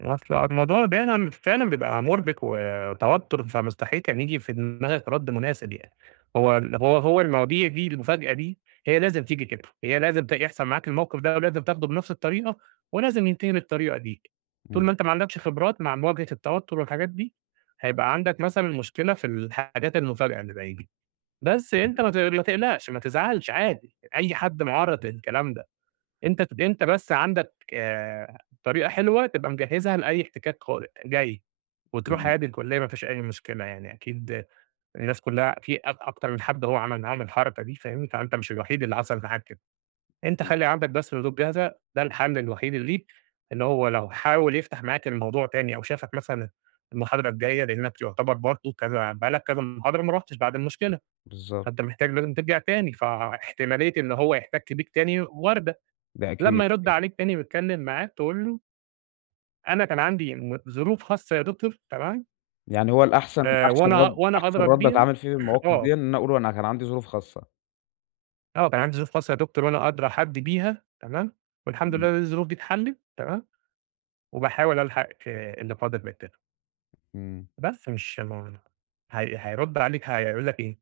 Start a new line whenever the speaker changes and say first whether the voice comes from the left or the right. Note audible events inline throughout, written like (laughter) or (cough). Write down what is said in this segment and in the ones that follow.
right: أصل آه الموضوع دايمًا فعلًا بيبقى مرّبِك و وتوتر، فمستحيل كان ييجي في دماغك رد مناسب يعني، هو ال هو هو المواضيع دي المفاجأة دي، هي لازم تيجي كده، هي لازم ت يحصل معاك الموقف ده، ولازم تاخده بنفْس الطريقة ولازم ينتهي بالطريقة دي، طول
left: إمم.
right: ما أنت ما عندكش خبرات مع مواجهة التوتر، والحاجات دي، هيبقى عندك مثلًا مشكلة في الحاجات المفاجئة اللي زي دي. بس أنت
left: (unintelligible)
right: ما تق ما تقلقش، ما تزعلش، عادي أي حد معرّض للكلام ده، أنت أنت بس عندك، آآ، طريقة حلوة تبقى مجهزها لأي احتكاك قادم جاي، وتروح
left: إمم.
right: عادي الكلِّية ما فيش أي مشكلة، يعني أكيد الناس كلّها في اكت أكتر من حد هو عمل معاهم الحركة دي فاهمني، فأنت مش الوحيد اللي حصل معاك كده، أنت
left: إمم.
right: خلّي عندك بس ردود جاهزة ده الحل الوحيد اللي ليك، إن هو لو حاول يفتح معاك الموضوع تاني أو شافك مثلًا المحاضرة الجايّة لأنك يعتبر برضه كذا بقى لك كذا محاضرة ما رُحتش بعد المشكلة،
left: بالضبط.
right: فأنت محتاج لازم ترجع تاني، فاحتمالية إن هو يحتك بيك تاني واردة،
left: ده
right: لمّا
left: أكيد،
right: يرد
left: أكيد.
right: عليك تاني، ويتكلّم معاك تقول له أنا كان عندي، امم، ظروف خاصة يا دكتور، تمام.
left: يعني هو الأحسن
right: آآ،
left: أحسن
right: وأنا
left: رد
right: وأنا
left: أحسن
right: أدرى
left: رد
right: بيها.
left: أتعامل فيه في
right: (clears throat)
left: المواقف
right: آه.
left: ديًا، إن أنا أقول له أنا كان عندي ظروف خاصة.
right: آه كان عندي ظروف خاصة يا دكتور، وأنا أدرى حد بيها، تمام، والحمد لله
left: إمم.
right: إن الظروف دي اتحلت تمام، وباحاول ألحق، آآ، اللي فاضل من الTerm
left: إمم.
right: بس مش (unintelligible) هي هيرد عليك هيقول لك إيه،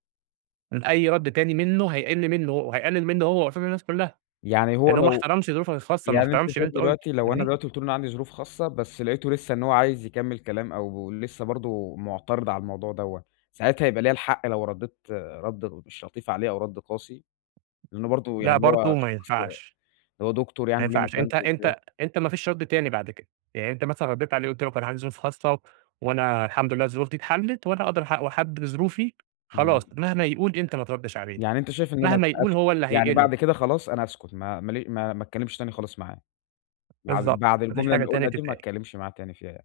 right: ان أي رد تاني منّه هيقل منُّه هو وهيقلل منّه هو قصاد الناس كلّها،
left: يعني هو
right: لأنه ما
left: لو
right: احترمش ظروفك الخاصة، ما
left: يعني أنت
right: احترمش اللي
left: شايف
right: أنت قُلته،
left: دلوقتي لو أنا
right: فاهمني؟
left: دلوقتي قُلت أنا عندي ظروف خاصة، بس لقيته لسّه إن هو عايز يكمل كلام، أو لسّه برضه معترض على الموضوع دوّة، ساعتها هيبقى ليا الحق لو رديت رد مش لطيف عليه، أو رد قاسي، لإنه برضه
right: لأ،
left: يعني
right: برضه
left: هو
right: ما
left: شخص
right: ينفعش.
left: هو دكتور
right: ما
left: يعني وليه
right: ينفعش أنت
left: مكانته وكده.
right: أنت أنت ما فيش رد تاني بعد كده، يعني أنت مثلًا رديت على قُلت له كان عندي ظروف خاصة، وأنا الحمد لله الظروف دي اتحلت، وأنا أدرى حد و حد بظروفي، خلاص
left: إمم.
right: مهما يقول أنت ما تردش عليه،
left: يعني أنت شايف إن أنا
right: مهما يقول
left: أسكت،
right: هو اللي
left: يعني
right: هيقِل.
left: بعد كده خلاص، أنا أسكت ما ما لي ما اتكلمش تاني خلاص معاه، بعد
right: بالضبط،
left: بعد
right: ما فيش
left: الجملة
right: حاجة
left: اللي
right: تاني
left: أقولها دي، ما
right: تتقال.
left: اتكلمش معاه تاني فيها يعني.